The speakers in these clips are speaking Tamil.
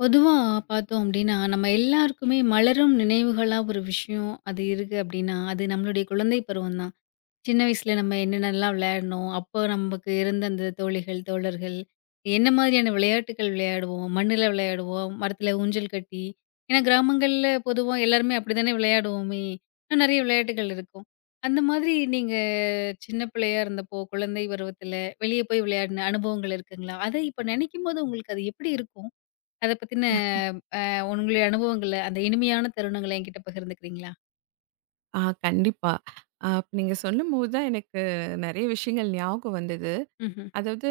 பொதுவா பார்த்தோம் அப்டின்னா, நம்ம எல்லாருக்குமே மலரும் நினைவுகளா ஒரு விஷயம் அது இருக்கு அப்டின்னா, அது நம்மளுடைய குழந்தை பருவம் தான். சின்ன வயசுல நம்ம என்னென்னலாம் விளையாடினோம், அப்போ நமக்கு இருந்த அந்த தோழிகள், தோழர்கள், என்ன மாதிரியான விளையாட்டுகள் விளையாடுவோம், மண்ணுல விளையாடுவோம், மரத்துல ஊஞ்சல் கட்டி ஏன்னா கிராமங்கள்ல பொதுவா எல்லாருமே அப்டித்தானே விளையாடுவோமே! இன்னும் நெறைய விளையாட்டுகள் இருக்கும். அந்த மாதிரி நீங்க சின்ன பிள்ளையா இருந்தப்போ, குழந்தை பருவத்துல வெளிய போய் விளையாடின அனுபவங்கள் இருக்குங்களா? அத இப்ப நெனைக்கும்போது உங்களுக்கு அது எப்டி இருக்கும்? அத பத்தின உங்களுடைய அனுபவங்கள, அந்த இனிமையான தருணங்கள என்கிட்ட பகிர்ந்துக்கிறீங்களா? ஆ கண்டிப்பா. இப்ப நீங்க சொல்லும்போது தான் எனக்கு நெறைய விஷயங்கள் ஞாபகம் வந்தது. ம்ஹ்ம். அதாவது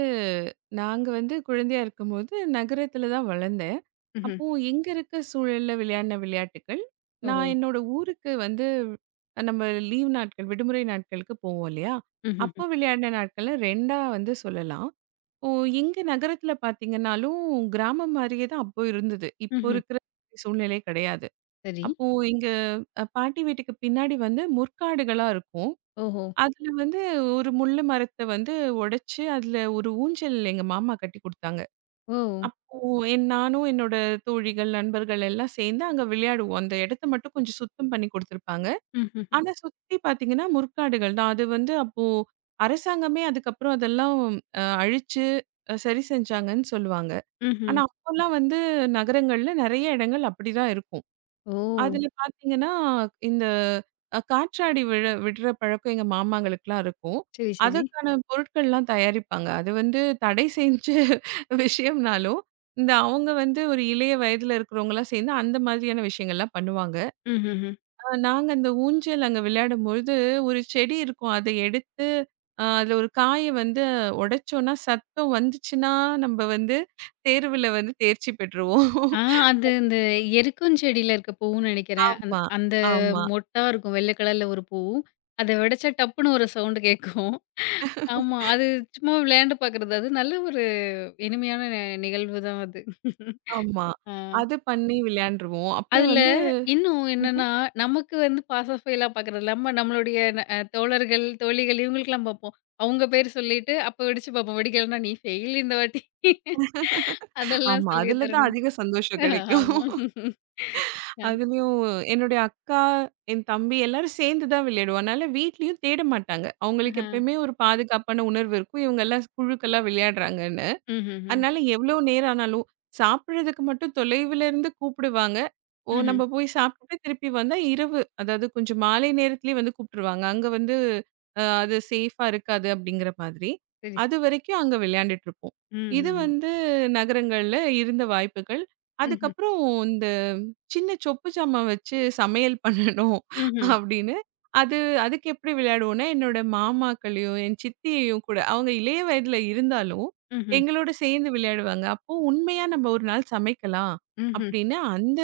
நாங்க வந்து குழந்தையா இருக்கும்போது நகரத்தில தான் வளர்ந்தேன். ம்ஹ்ம். அப்போ எங்க இருக்க சூழல்ல விளையாடின விளையாட்டுக்கள், ஓஹோ! நான் என்னோட ஊருக்கு வந்து நம்ம லீவ் நாட்கள், விடுமுறை நாட்களுக்கு போவோம் இல்லையா? ம்ஹ்ஹ்ம். அப்போ விளையாடின நாட்கள 2ஆ வந்து சொல்லலாம். இப்போ எங்க நகரத்தில பார்த்தீங்கன்னாலும், கிராமம் மாரியே தான் அப்போ இருந்தது. இப்போ ம்ஹ்ம். இருக்கிற சூழ்நிலை கிடையாது. சரி. அப்போ எங்க பாட்டி வீட்டுக்கு பின்னாடி வந்து முற்காடுகளா இருக்கும். ஓஹோ! அதுல வந்து ஒரு முள்ளு மரத்த வந்து உடைச்சு, அதுல ஒரு ஊஞ்சல் எங்க மாமா கட்டி குடுத்தாங்க. ஓ! அப்போ நானும் என்னோட தோழிகள், நண்பர்கள் எல்லாம் சேர்ந்து அங்க விளையாடுவோம். அந்த இடத்த மட்டும் கொஞ்சம் சுத்தம் பண்ணி குடுத்துருப்பாங்க. ம்ஹ்ஹ்ம். ஆனா சுத்தி பார்த்தீங்கன்னா முற்காடுகள் தான். அது வந்து அப்போ அரசாங்கமே அதுக்கப்புறம் அதெல்லாம் அழிச்சு சரி செஞ்சாங்கன்னு சொல்லுவாங்க. ஆனா ம்ஹ்ம். அப்போலாம் வந்து நகரங்கள்ல நெறைய இடங்கள் அப்படிதான் இருக்கும். ஓ! அதுல பார்த்தீங்கன்னா, இந்த காற்றாடி விழ விடுற பழக்கம் எங்க மாமாங்களுக்குலாம் இருக்கும். சரி, சரி. அதற்கான பொருட்கள்லாம் தயாரிப்பாங்க. அது வந்து தடை செஞ்ச விஷயம்னாலும், இந்த அவங்க வந்து ஒரு இளைய வயதில இருக்கிறவங்கலாம் சேர்ந்து அந்த மாதிரியான விஷயங்கள்லாம் பண்ணுவாங்க. ம்ஹ்ஹ்ம். நாங்க அந்த ஊஞ்சல் அங்க விளையாடும்பொழுது, ஒரு செடி இருக்கும். அத எடுத்து அதுல ஒரு காய வந்து உடைச்சோம்னா, சத்தம் வந்துச்சுன்னா, நம்ம வந்து தேர்வுல வந்து தேர்ச்சி பெற்றுருவோம். ஆ, அது இந்த எருக்கும் செடியில இருக்க பூவுன்னு நெனைக்கிறேன். அந் ஆமா, அந்த ஆமா. மொட்டா இருக்கும். வெள்ள கலர்ல ஒரு பூ. அத வெடச்சா டப்புன்னு ஒரு சவுண்ட் கேட்கும். ஆமா. அது சும்மா விளையாண்டு பார்க்குறது. அது நல்ல ஒரு இனிமையான நிகழ்வு தான் அது. ஆமா. ஆ. அது பண்ணி விளையாண்டுருவோம். அப்புறம் அதுல வந்து இன்னும் ம்ஹ்ம். என்னன்னா, நமக்கு வந்து பாஸ் ஆஃப் ஃபெயிலா பார்க்குறது இல்லாம, நம்மளுடைய ந அ தோழர்கள், தோழிகள் இவங்களுக்கெல்லாம் பார்ப்போம். அவங்க பேர் சொல்லிட்டு, அப்ப வெடிச்சு பார்ப்போம். வெடிக்கலன்னா, "நீ ஃபெயில் இந்த வாட்டி." அதெல்லாம் ஆமா. சொல்லிய அதுல தான் தருணம். அதிக சந்தோஷம் கிடைக்கும். ஆமா. அ, அதுலயும் என்னுடைய அக்கா, என் தம்பி எல்லாரும் சேர்ந்து தான் விளையாடுவோம். அதனால வீட்லயும் தேட மாட்டாங்க. அவங்களுக்கு ஆஹா. எப்பயுமே ஒரு பாதுகாப்பான உணர்வு இருக்கும். இவங்கலாம் குழுக்களா விளையாடுறாங்கன்னு. ம்ஹ்ஹ்ம். அதனால எவ்வளோ நேரம் ஆனாலும், சாப்பிடுறதுக்கு மட்டும் தொலைவுல இருந்து கூப்பிடுவாங்க. ஓ! ம்ஹ்ம். நம்ம போய் சாப்பிட்டுட்டு திருப்பி வந்தா இரவு, அதாவது கொஞ்சம் மாலை நேரத்திலேயே வந்து கூப்பிட்டுருவாங்க. அங்க வந்து அது சேஃபா இருக்காது அப்படிங்கிற மாதிரி. சரி, சரி. அதுவரைக்கும் அங்க விளையாண்டுட்டு இருப்போம். இது ம்ஹ்ஹ்ம். வந்து நகரங்கள்ல இருந்த வாய்ப்புகள். ம்ஹ்ம். அதுக்கப்புறம் இந்த சின்ன சொப்பு சாமான் வச்சு சமையல் பண்ணணும் ம்ஹ்ம். அப்படின்னு. அது அதுக்கு எப்படி விளையாடுவோம்னா, என்னோட மாமாக்களையும், என் சித்தியையும் கூட அவங்க இளைய வயதில இருந்தாலும், ம்ஹ்ம். எங்களோட சேர்ந்து விளையாடுவாங்க. அப்போ உண்மையா நம்ம ஒரு நாள் சமைக்கலாம் ம்ஹ்ம். அப்படின்னு அந்த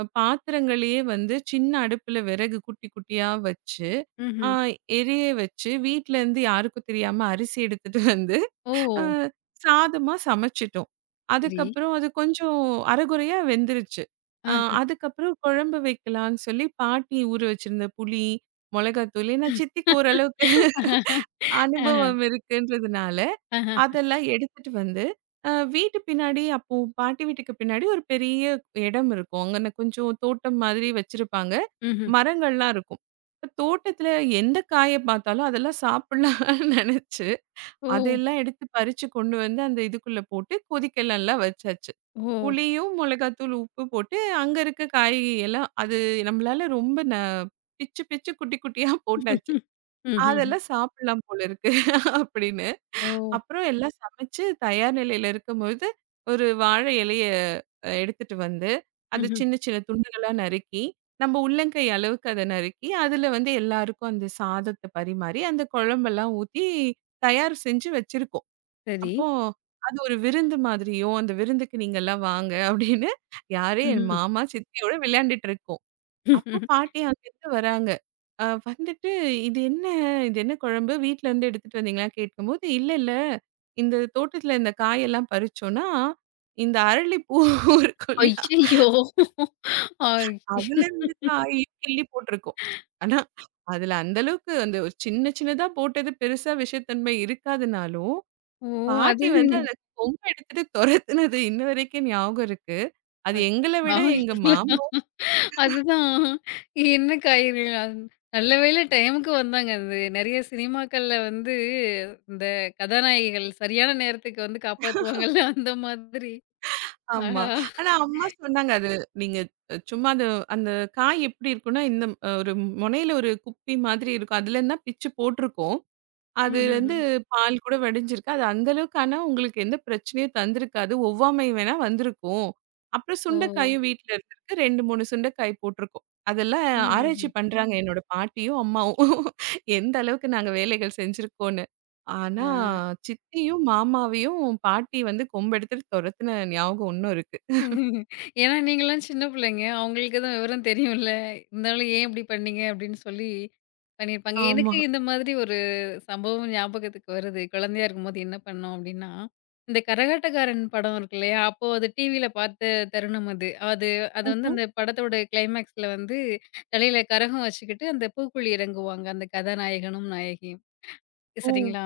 பாத்திரங்களையே வந்து சின்ன அடுப்புல விறகு குட்டி குட்டியா வச்சு, ஆ ம்ஹ்ம். எரிய வச்சு வீட்ல இருந்து யாருக்கும் தெரியாம அரிசி எடுத்துட்டு வந்து ஓ! அ சாதமா சமைச்சிட்டோம். சரி. அதுக்கப்புறம் அது கொஞ்சம் அரைகுறையா வெந்துருச்சு. அ. அ அதுக்கப்புறம் குழம்பு வைக்கலான்னு சொல்லி பாட்டி ஊற வச்சிருந்த புளி, மொளகாத்தூள் ஏன்னா சித்திக்கு ஓரளவுக்கு ஆஹா. ஆஹா. அனுபவம் இருக்குன்றதுனால, ஆஹா. அதெல்லாம் எடுத்துட்டு வந்து, வீட்டு பின்னாடி அப்போ பாட்டி வீட்டுக்கு பின்னாடி ஒரு பெரிய இடம் இருக்கும். அங்கன கொஞ்சம் தோட்டம் மாதிரி வச்சிருப்பாங்க. ம்ஹ்ம். மரங்கள்லாம் இருக்கும். இப்ப தோட்டத்தில எந்த காய பார்த்தாலும் அதெல்லாம் சாப்பிடலாம்னு நெனச்சு ஓ! அதெல்லாம் எடுத்து பறிச்சு கொண்டு வந்து அந்த இதுக்குள்ள போட்டு கொதிக்கலல்ல வச்சாச்சு. ஓ! புளியும், மிளகாத்தூள், உப்பு போட்டு அங்க இருக்க காய்கறி எல்லாம் அது நம்மளால ரொம்ப பிச்சு பிச்சு குட்டி குட்டியா போட்டாச்சு. ம்ஹ்ஹ்ம். அதெல்லாம் சாப்பிடலாம் போல இருக்கு அப்படின்னு. ஓ! அப்புறம் எல்லாம் சமைச்சு தயார் நிலையில இருக்கும்பொழுது, ஒரு வாழை இலைய எடுத்துட்டு வந்து, அத ம்ஹ்ம். சின்ன சின்ன துண்டுகளா நறுக்கி, நம்ம உள்ளங்கை அளவுக்கு அத நறுக்கி, அதுல வந்து எல்லாருக்கும் அந்த சாதத்த பரிமாறி, அந்த குழம்பெல்லாம் ஊத்தி தயார் செஞ்சு வச்சிருக்கோம். சரி. அப்போ அது ஒரு விருந்து மாதிரியோ, அந்த விருந்துக்கு நீங்கலாம் வாங்க அப்படின்னு யாரு என் ம்ஹ்ம். மாமா, சித்தியோட விளையாண்டுட்டு இருக்கோம். அப்போ பாட்டி அங்கருந்து வராங்க. வந்துட்டு "இது என்ன இது என்ன குழம்பு? வீட்லருந்து எடுத்துட்டு வந்தீங்களா? கேட்கும்போது, இல்ல, இல்ல. இந்த தோட்டத்துல இந்த காயெல்லாம் பறிச்சோம்னா, இந்த அரளி பூ இருக்கும் இல்லையா? ஐய்யய்யோ! ஐய் அதுலருந்து காய் கிள்ளி போட்டிருக்கோம். ஆனா, அதுல அந்த அளவுக்கு அந்த ஒரு சின்ன சின்னதா போட்டது பெருசா விஷத்தன்மை இருக்காதுனாலும், ஓ! அது பாட்டி வந்து அந்த கொம்ப எடுத்துட்டு தொரத்துனது இன்ன வரைக்கும் ஞாபகம் இருக்கு. அது எங்கள விட எங்க அடப்பாவிங்களா! மாமா அதுதான் என்ன காய்கறிகள் அது. நல்ல வேளை டைமுக்கு வந்தாங்க. அது நெறைய சினிமாக்கள்ல வந்து இந்த கதாநாயகிகள் சரியான நேரத்துக்கு வந்து காப்பாத்துவாங்கல்ல அந்த மாதிரி. ஆமா. ஆஹா! ஆனா அம்மா சொன்னாங்க அது நீங்க சும்மா அது அந்த காய் எப்படி இருக்கும்னா, இந்த ஒரு முனையில ஒரு குப்பி மாதிரி இருக்கும். அதுல தான் பிச்சு போட்டுருக்கோம். அது ம்ஹ்ஹ்ம். வந்து பால் கூட வடிஞ்சிருக்கு. அது அந்த அளவுக்கு ஆனா உங்களுக்கு எந்த பிரச்சனையும் தந்திருக்காது. ஒவ்வாமை வேணா வந்திருக்கும். அப்புறம் ஓ! சுண்டைக்காயும் வீட்ல இருந்திருக்கு. 2, 3 சுண்டைக்காய் போட்டிருக்கோம். அதெல்லாம் ம்ஹ்ஹ்ம். ஆராய்ச்சி பண்றாங்க என்னோட பாட்டியும், அம்மாவும். எந்த அளவுக்கு நாங்க வேலைகள் செஞ்சிருக்கோம்ன்னு. ஆ. ஆனா சித்தியும், மாமாவையும் பாட்டி வந்து கொம்பெடுத்துட்டு தொரத்துன ஞாபகம் இன்னும் இருக்கு. ஏன்னா நீங்கலாம் சின்ன பிள்ளைங்க. அவங்களுக்கு தான் விவரம் தெரியும்ல. இருந்தாலும் ஏன் இப்படி பண்ணீங்க? அப்படின்னு சொல்லி பண்ணியிருப்பாங்க. ஆமா. எனக்கு இந்த மாதிரி ஒரு சம்பவம் ஞாபகத்துக்கு வருது. குழந்தையா இருக்கும்போது என்ன பண்ணோம் அப்படின்னா, இந்த கரகாட்டக்காரன் படம் இருக்கு இல்லையா? அப்போ அது டிவியில பார்த்த தருணம் அது. அது வந்து ம்ஹ்ம். அந்த படத்தோட கிளைமேக்ஸ்ல வந்து தலையில கரகம் வச்சுக்கிட்டு அந்த பூக்குழி இறங்குவாங்க. அந்த கதாநாயகனும், நாயகியும். ஓ! சரிங்களா.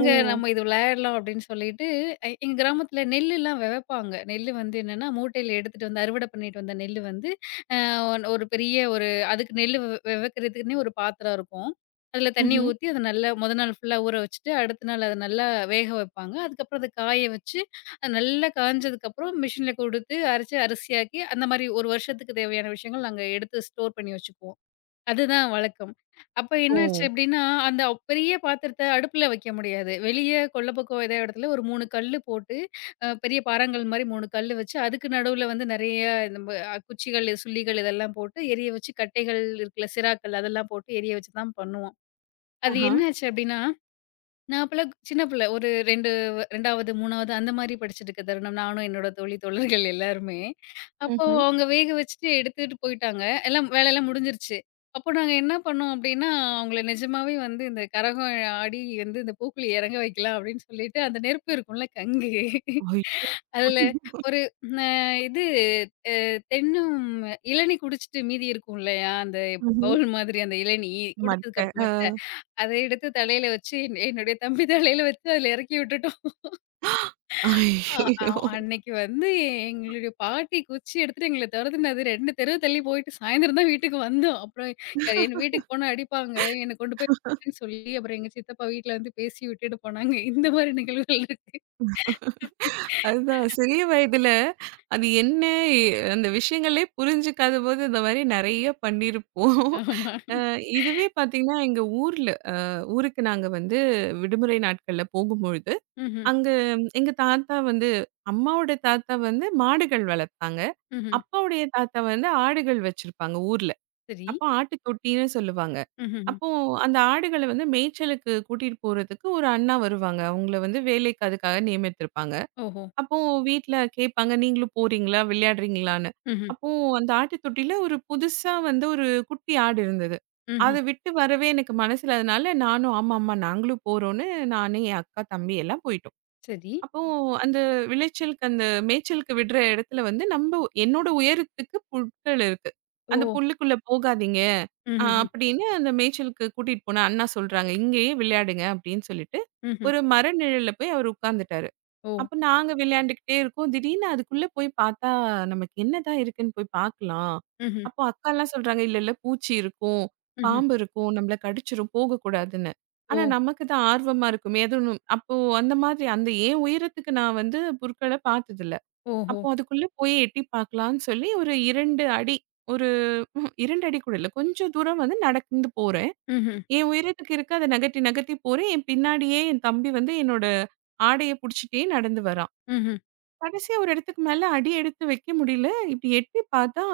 ஓ! நம்ம இது விளையாடலாம் அப்படின்னு சொல்லிட்டு, எங்க கிராமத்தில நெல்லுலாம் வெவப்பாங்க. நெல்லு வந்து என்னன்னா, மூட்டையில எடுத்துட்டு வந்து அறுவடை பண்ணிட்டு வந்த நெல்லு வந்து, அ ஒன் ஒரு பெரிய ஒரு அதுக்கு நெல்லு வெவக்கிறதுக்குன்னே ஒரு பாத்திரம் இருக்கும். அதில தண்ணி ம்ஹ்ம். ஊத்தி அத நல்லா மொத நாள் ஃபுல்லா ஊற வச்சுட்டு, அடுத்த நாள் அத நல்லா வேக வைப்பாங்க. அதுக்கப்புறம் அத காய வச்சு, அது நல்லா காய்ஞ்சதுக்கப்புறம் மிஷின்ல குடுத்து அரைச்சு அரிசியாக்கி, அந்த மாரி ஒரு வருஷத்துக்கு தேவையான விஷயங்கள் நாங்க எடுத்து ஸ்டோர் பண்ணி வச்சுக்குவோம். அதுதான் வழக்கம். அப்ப ஓ! என்னாச்சு அப்டின்னா, அந்த பெரிய பாத்திரத்த அடுப்புல வைக்க முடியாது. வெளிய கொள்ள பக்கம் ஏதோ இடத்துல ஒரு 3 கல்லு போட்டு, பெரிய பாறாங்கல் மாரி 3 கல்லு வச்சு, அதுக்கு நடுவுல வந்து நெறைய நம்ப குச்சிகள், சுள்ளிகள் இதெல்லாம் போட்டு எரிய வச்சு, கட்டைகள் இருக்குல்ல சிராக்கள் அதெல்லாம் போட்டு எரிய வச்சு தான் பண்ணுவோம். அது ஆஹா. என்னாச்சு அப்டின்னா, நான் அப்பலாம் சின்ன பிள்ளை. ஒரு 2, 2வது, 3வது அந்த மாரி படிச்சுட்டுருக்க தருணம். நானும் என்னோட தோழி, தோழர்கள் எல்லாருமே. அப்போ ம்ஹ்ம். அவங்க வேக வச்சுட்டு எடுத்துட்டு போயிட்டாங்க. எல்லாம் வேலையெல்லாம் முடிஞ்சிருச்சு. அப்போ நாங்க என்ன பண்ணோம் அப்டின்னா, அவங்கள நிஜமாவே வந்து இந்த கரகம் ஆடி வந்து இந்த பூக்குழி இறங்க வைக்கலாம் அப்டின்னு சொல்லிட்டு, அந்த நெருப்பு இருக்கும்ல கங்கு. ஐயோ! அதுல ஒரு அ இது அ தென்னம் இளநீ குடிச்சிட்டு மீதி இருக்கும் இல்லையா? அந்த ம்ஹ்ம். பவுல் மாதிரி அந்த இளநீ மட்ட. குடிச்சதுக்கு அ. மட்ட அத எடுத்து தலையில வச்சு, என்னுடைய தம்பி தலையில வச்சு அதுல இறக்கி விட்டுட்டோம். அ ஐயய்யோ! அவ் அன்னைக்கு வந்து எங்களுடைய பாட்டி குச்சி எடுத்துட்டு எங்கள தொரத்துனது 2 தெரு தள்ளி போயிட்டு சாயந்தரம் தான் வீட்டுக்கு வந்தோம். அப்புறம் யார் என் வீட்டுக்கு போனா அடிப்பாங்க. என்ன கொண்டு போய் விடுறேன்னு சொல்லி, அப்புறம் எங்க சித்தப்பா வீட்ல வந்து பேசி விட்டுட்டு போனாங்க. இந்த மாரி நிகழ்வுகள் இருக்கு. அதுதான் சிறிய வயதுல அது என்ன அந்த விஷயங்களே புரிஞ்சுக்காதபோது இந்த மாரி நெறைய பண்ணியிருப்போம். ஆமா. அ இதுவே பார்த்தீங்கன்னா, எங்க ஊர்ல ஊருக்கு நாங்க வந்து விடுமுறை நாட்கள்ல போகும்பொழுது, ம்ஹ்ம். அங்க எங்க தாத்தா வந்து அம்மாவோட தாத்தா வந்து மாடுகள் வளர்ப்பாங்க. ம்ஹ்ம். அப்பாவுடைய தாத்தா வந்து ஆடுகள் வச்சிருப்பாங்க ஊர்ல. சரி. அப்ப ஆட்டுக்குட்டின்னு சொல்லுவாங்க. ம்ஹ்ஹ்ம். அப்போ அந்த ஆடுகள வந்து மேய்ச்சலுக்கு கூட்டிட்டு போறதுக்கு ஒரு அண்ணா வருவாங்க. அவங்கள வந்து வேலைக்கு அதுக்காக நியமித்திருப்பாங்க. ஓஹோ! அப்போ வீட்ல கேட்பாங்க, நீங்களும் போறீங்களா? விளையாடுறீங்களான்னு? ம்ஹ்ம். அப்போ அந்த ஆட்டுத்தொட்டியில ஒரு புதுசா வந்து ஒரு குட்டி ஆடு இருந்தது. அத ம்ஹ்ம். விட்டு வரவே எனக்கு மனசில அதனால நானும், ஆமா, ஆமா நாங்களும் போறோம்ன்னு நானு, என் அக்கா, தம்பி எல்லாம் போயிட்டோம். சரி. அப்போ அந்த விளைச்சலுக்கு அந்த மேய்ச்சலுக்கு விடுற இடத்துல வந்து நம்ம என்னோட உயரத்துக்கு புற்கள் இருக்கு. ஓ! அந்த புல்லுக்குள்ள போகாதீங்க. ம்ஹ்ஹ்ம். அப்படின்னு அந்த மேய்ச்சலுக்கு கூட்டிட்டு போன அண்ணா சொல்றாங்க. இங்கேயே விளையாடுங்க அப்படின்னு சொல்லிட்டு, ம்ஹ்ம். ஒரு மர நிழல்ல போய் அவர் உட்கார்ந்துட்டாரு. ஓ! அப்ப நாங்க விளையாண்டுக்கிட்டே இருக்கோம். திடீர்னு அதுக்குள்ள போய் பார்த்தா, நமக்கு என்னதான் இருக்குன்னு போய் பார்க்கலாம். ம்ஹ்ம். அப்போ அக்காலாம் சொல்றாங்க, இல்ல, இல்ல பூச்சி இருக்கும், ம்ஹ்ம். பாம்பு இருக்கும், நம்மள கடிச்சிரும், போகக்கூடாதுன்னு. ஓ! ஆனா நமக்கு தான் ஆர்வமா இருக்குமே, அதுவும் அப்போ அந்த மாதிரி அந்த என் உயரத்துக்கு நான் வந்து புற்கள பார்த்ததில்ல. ஓஹோ! அப்போ அதுக்குள்ள போய் எட்டி பார்க்கலான்னு சொல்லி ஒரு 2 அடி, ஒரு 2 அடி கூட இல்ல, கொஞ்சம் தூரம் வந்து நடந்து போறேன். ம்ஹ்ம். என் உயரத்துக்கு இருக்கு, அத நகர்த்தி நகர்த்தி போறேன். என் பின்னாடியே என் தம்பி வந்து என்னோட ஆடைய புடிச்சுட்டே நடந்து வரான். ம்ஹ்ம். கடைசியா ஒரு இடத்துக்கு மேல அடி எடுத்து வைக்க முடியல. இப்டி எட்டி பார்த்தா,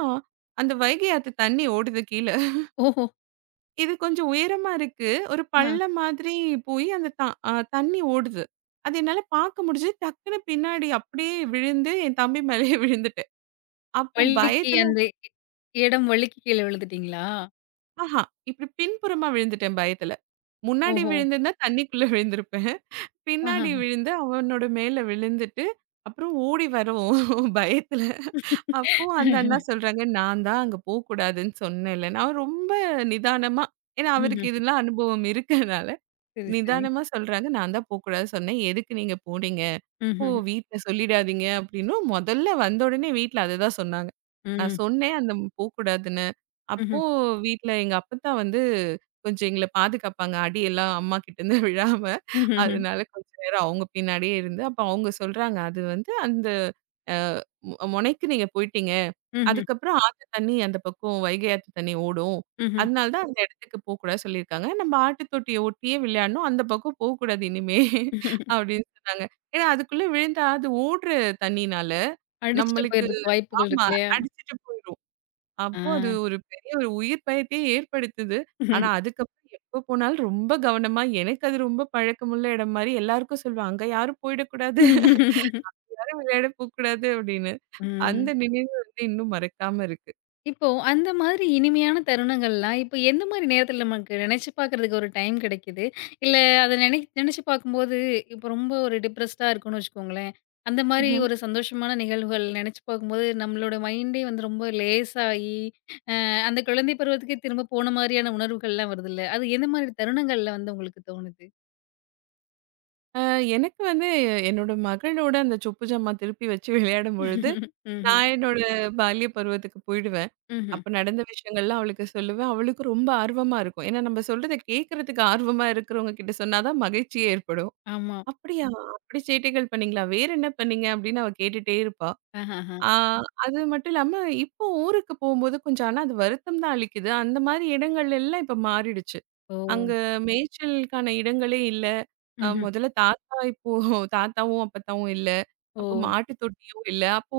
அந்த வைகை ஆத்து தண்ணி ஓடுது கீழ. ஓஹோ! இது கொஞ்சம் உயரமா இருக்கு. ஒரு ஆ. பள்ளம் மாதிரி போய் அந்த த அ தண்ணி ஓடுது. அது என்னால பார்க்க முடிஞ்சது. டக்குனு பின்னாடி அப்படியே விழுந்து என் தம்பி மேலயே விழுந்துட்டேன். அப்போ வள்ளிக்கு பயத்துல அந்த இடம் வள்ளிக்கு கீழ விழுந்துட்டீங்களா? ஆஹா! இப்டி பின்புறமா விழுந்துட்டேன் பயத்துல. முன்னாடி ஓஹோ! விழுந்திருந்தா தண்ணிக்குள்ள விழுந்திருப்பேன். ஆஹா. பின்னாடி விழுந்து, அவனோட மேல விழுந்துட்டு, அப்புறம் ஓடி வரோம் பயத்துல. அப்போ அந்த அண்ணா சொல்றாங்க, நான் தான் அங்க போக்கூடாதுன்னு சொன்னேன்ல. நான் ரொம்ப நிதானமா ஏன்னா அவருக்கு ம்ஹ்ம். இதெல்லாம் அனுபவம் இருக்கனால, சரி, சரி. நிதானமா சொல்றாங்க, நான் தான் போக்கூடாதுன்னு சொன்னேன். எதுக்கு நீங்க போனீங்க? ஓ! ம்ஹ்ம். வீட்ல சொல்லிடாதீங்க அப்படின்னும், முதல்ல வந்த உடனே வீட்ல அதுதான் சொன்னாங்க. நான் ம். சொன்னேன் அந்த போக்கூடாதுன்னு. அப்போ ம்ஹ்ம். வீட்ல எங்க அப்பத்தா வந்து கொஞ்சம் எங்கள பாதுகாப்பாங்க. அடியெல்லாம் அம்மா கிட்டேருந்து விழாம. ம்ஹ்ம். அதனால கொஞ்ச நேரம் அவங்க பின்னாடியே இருந்து, அப்ப அவங்க சொல்றாங்க, அது வந்து அந்த அ மொ மொனைக்கு நீங்க போயிட்டீங்க. ம்ஹ்ம். அதுக்கப்புறம் ஆத்து தண்ணி அந்த பக்கம் வைகை ஆத்து தண்ணி ஓடும். ம்ஹ்ம். அதனால தான் அந்த இடத்துக்கு போக்கூடாதுன்னு சொல்லியிருக்காங்க. நம்ம ஆட்டு தொட்டிய ஒட்டியே விளையாடணும். அந்த பக்கம் போக்கூடாது இனிமே அப்படின்னு சொன்னாங்க. ஏன்னா அதுக்குள்ள விழுந்தா அது ஓடுற தண்ணீனால அடிச்சுட்டு நம்மளுக்கு போயிறதுக்கு வாய்ப்புகள் ஆமா இருக்கு இல்லையா? அடிச்சிட்டு போயிரும். ஆ. அப்போ அது ஒரு பெரிய ஒரு உயிர் பயத்தையே ஏற்படுத்துது. ஆனா அதுக்கப்புறம் எப்ப போனாலும் ரொம்ப கவனமா எனக்கு அது ரொம்ப பழக்கமுள்ள இடம் மாரி எல்லாருக்கும் சொல்லுவேன். அங்க யாரும் போயிடக்கூடாது. யாரும் விளையாட போக்கூடாது அப்படின்னு. அந்த ம். நினைவு வந்து இன்னும் மறக்காம இருக்கு. இப்போ அந்த மாதிரி இனிமையான தருணங்கள்லாம், இப்ப எந்த மாரி நேரத்துல நமக்கு நினைச்சு பார்க்கறதுக்கு ஒரு டைம் கிடைக்குது? இல்ல, அத நினைச்சு பார்க்கும்போது, இப்ப ரொம்ப ஒரு டிப்ரஸ்டா இருக்கோம்னு வச்சுக்கோங்களேன். அந்த மாரி ம்ஹ்ம். ஒரு சந்தோஷமான நிகழ்வுகள் நினைச்சு பார்க்கும்போது, நம்மளோட மைண்டே வந்து ரொம்ப லேசாயி, அந்த குழந்தை பருவத்துக்கே திரும்ப போன மாரியான உணர்வுகள்லாம் வருதுல்ல. அது எந்த மாரி தருணங்கள்ல வந்து உங்களுக்கு தோணுது? அ எனக்கு வந்து என்னோட மகளோட அந்த சொப்பு ஜாமான் திருப்பி வச்சு விளையாடும் பொழுது, ம்ஹ்ம். நான் என்னோட பால்ய பருவத்துக்கு போயிடுவேன். ம்ஹ்ம். அப்ப நடந்த விஷயங்கள்லாம் அவளுக்கு சொல்லுவேன். அவளுக்கு ரொம்ப ஆர்வமா இருக்கும். ஏன்னா நம்ம சொல்றத கேட்கறதுக்கு ஆர்வமா இருக்கிறவங்க கிட்ட சொன்னா தான் மகிழ்ச்சியே ஏற்படும். ஆமா. அப்படியா? ம். அப்படி சேட்டைகள் பண்ணீங்களா? வேற என்ன பண்ணீங்க? அப்படின்னு அவ கேட்டுட்டே இருப்பா. ஆஹஹ. ஆ அது மட்டும் இல்லாம இப்போ ஊருக்கு போம்போது கொஞ்சம் ஆனா அது வருத்தம் தான் அளிக்குது. அந்த மாரி இடங்கள் எல்லாம் இப்ப மாறிடுச்சு. ஓ! அங்க மேய்ச்சலுக்கான இடங்களே இல்ல. ம்ஹ்ம். முதல்ல தாத்தா இப்போ தாத்தாவும், அப்பத்தாவும் இல்ல. ஓ! அப்போ மாட்டு தொட்டியும் இல்ல. அப்போ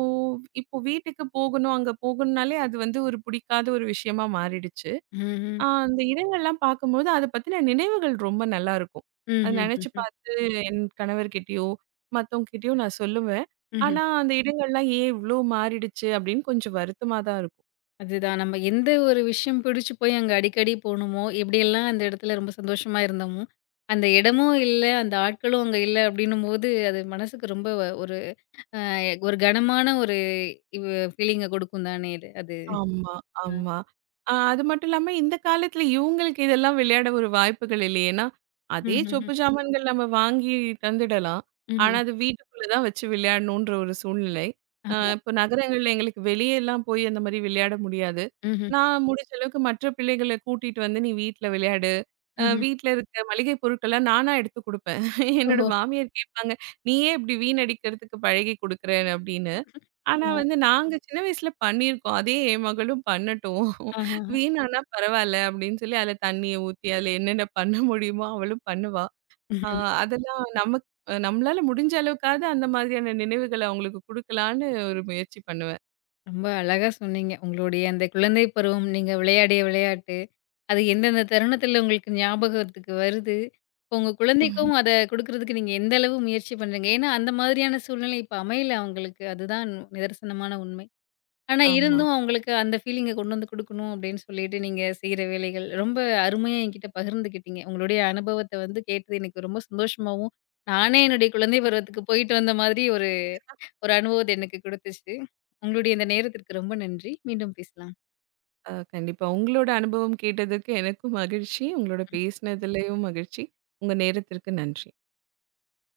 இப்போ வீட்டுக்கு போகணும், அங்க போகணும்னாலே அது வந்து ஒரு புடிக்காத ஒரு விஷயமா மாறிடுச்சு. ம்ஹ்ம். அந்த இடங்கள்லாம் பார்க்கும்போது அத பத்தின நினைவுகள் ரொம்ப நல்லாருக்கும். அத ம்ஹ்ம். ம்ஹ்ம். நெனச்சு ம்ஹ்ம். பார்த்து என் கணவர்கிட்டயோ, மத்தவங்ககிட்டயோ நான் சொல்லுவேன். ம்ஹ்ம். ஆனா அந்த இடங்கள்லாம் ஏன் இவ்ளோ மாறிடுச்சு அப்படின்னு கொஞ்சம் வருத்தமா தான் இருக்கும். அதுதான். நம்ம எந்த ஒரு விஷயம் பிடிச்சு போய் அங்க அடிக்கடி போனோமோ, எப்படியெல்லாம் அந்த இடத்துல ரொம்ப சந்தோஷமா இருந்தோமோ, அந்த இடமும் இல்ல, அந்த ஆட்களும் அங்க இல்ல அப்படின்னும்போது, அது மனசுக்கு ரொம்ப ஒரு அ ஒரு கனமான ஒரு இவ் ஃபீலிங்க குடுக்கும் தானே இது அது. ஆமா, அ. ஆமா. அது மட்டும் இல்லாம இந்த காலத்துல இவங்களுக்கு இதெல்லாம் விளையாட ஒரு வாய்ப்புகள் இல்லையே! ஏன்னா, அதே ம்ஹ்ஹ்ம். சொப்பு சாமான்கள் நம்ம வாங்கி தந்துடலாம். ஆனா, ம்ஹ்ம். அது வீட்டுக்குள்ள தான் வச்சு விளையாடணுன்ற ஒரு சூழ்நிலை. ஆமா. இப்போ நகரங்கள்ல எங்களுக்கு வெளியலாம் போய் அந்த மாரி விளையாட முடியாது. ம்ஹ்ம். நான் முடிஞ்ச அளவுக்கு மற்ற பிள்ளைகள கூட்டிட்டு வந்து, நீ வீட்ல விளையாடு. ம்ஹ்ம். வீட்ல இருக்க மளிகை பொருட்கள்லாம் நானா எடுத்து குடுப்பேன். என்னோட ஓஹோ! மாமியார் கேட்பாங்க, நீ ஏன் இப்படி வீணடிக்கிறதுக்கு பழகி குடுக்குற? அப்படின்னு. ஆனா வந்து அ. நாங்க சின்ன வயசுல பண்ணியிருக்கோம். அதே என் மகளும் பண்ணட்டும். ஆஹஹ. வீணானா பரவால்ல அப்படின்னு சொல்லி அதுல தண்ணிய ஊத்தி, அதுல என்னென்ன பண்ண முடியுமோ அவளும் பண்ணுவா. ஆ அதெல்லாம் நம்மளால முடிஞ்ச அளவுக்காவது அந்த மாதிரியான நினைவுகள அவங்களுக்கு குடுக்கலான்னு ஒரு முயற்சி பண்ணுவேன். ரொம்ப அழகா சொன்னீங்க. உங்களுடைய அந்த குழந்தை பருவம், நீங்க விளையாடிய விளையாட்டு அது எந்தெந்த தருணத்துல உங்களுக்கு ஞாபகத்துக்கு வருது? உங்க ம்ஹும். குழந்தைக்கும் அத குடுக்குறதுக்கு நீங்க எந்த அளவு முயற்சி பண்றீங்க? ஏன்னா, அந்த மாதிரியான சூழ்நிலை இப்ப அமையல அவங்களுக்கு. அதுதான் நிதர்சனமான உண்மை. ஆனா, ஆமா. இருந்தும் அவங்களுக்கு அந்த ஃபீலிங்க கொண்டு வந்து குடுக்கணும் அப்படின்னு சொல்லிட்டு நீங்க செய்ற வேலைகள் ரொம்ப அருமையா என்கிட்ட பகிர்ந்துக்கிட்டீங்க. உங்களுடைய அனுபவத்த வந்து கேட்டது எனக்கு ரொம்ப சந்தோஷமாவும், நானே என்னுடைய குழந்தை பருவத்துக்கு போயிட்டு வந்த மாதிரி ஒரு ஒரு அனுபவத்த எனக்கு குடுத்துச்சு. உங்களுடைய இந்த நேரத்திற்கு ரொம்ப நன்றி. மீண்டும் பேசலாம். கண்டிப்பா. உங்களோட அனுபவம் கேட்டதுக்கு எனக்கும் மகிழ்ச்சி. உங்களோட பேசினதுலயும் மகிழ்ச்சி. உங்க நேரத்திற்கு நன்றி.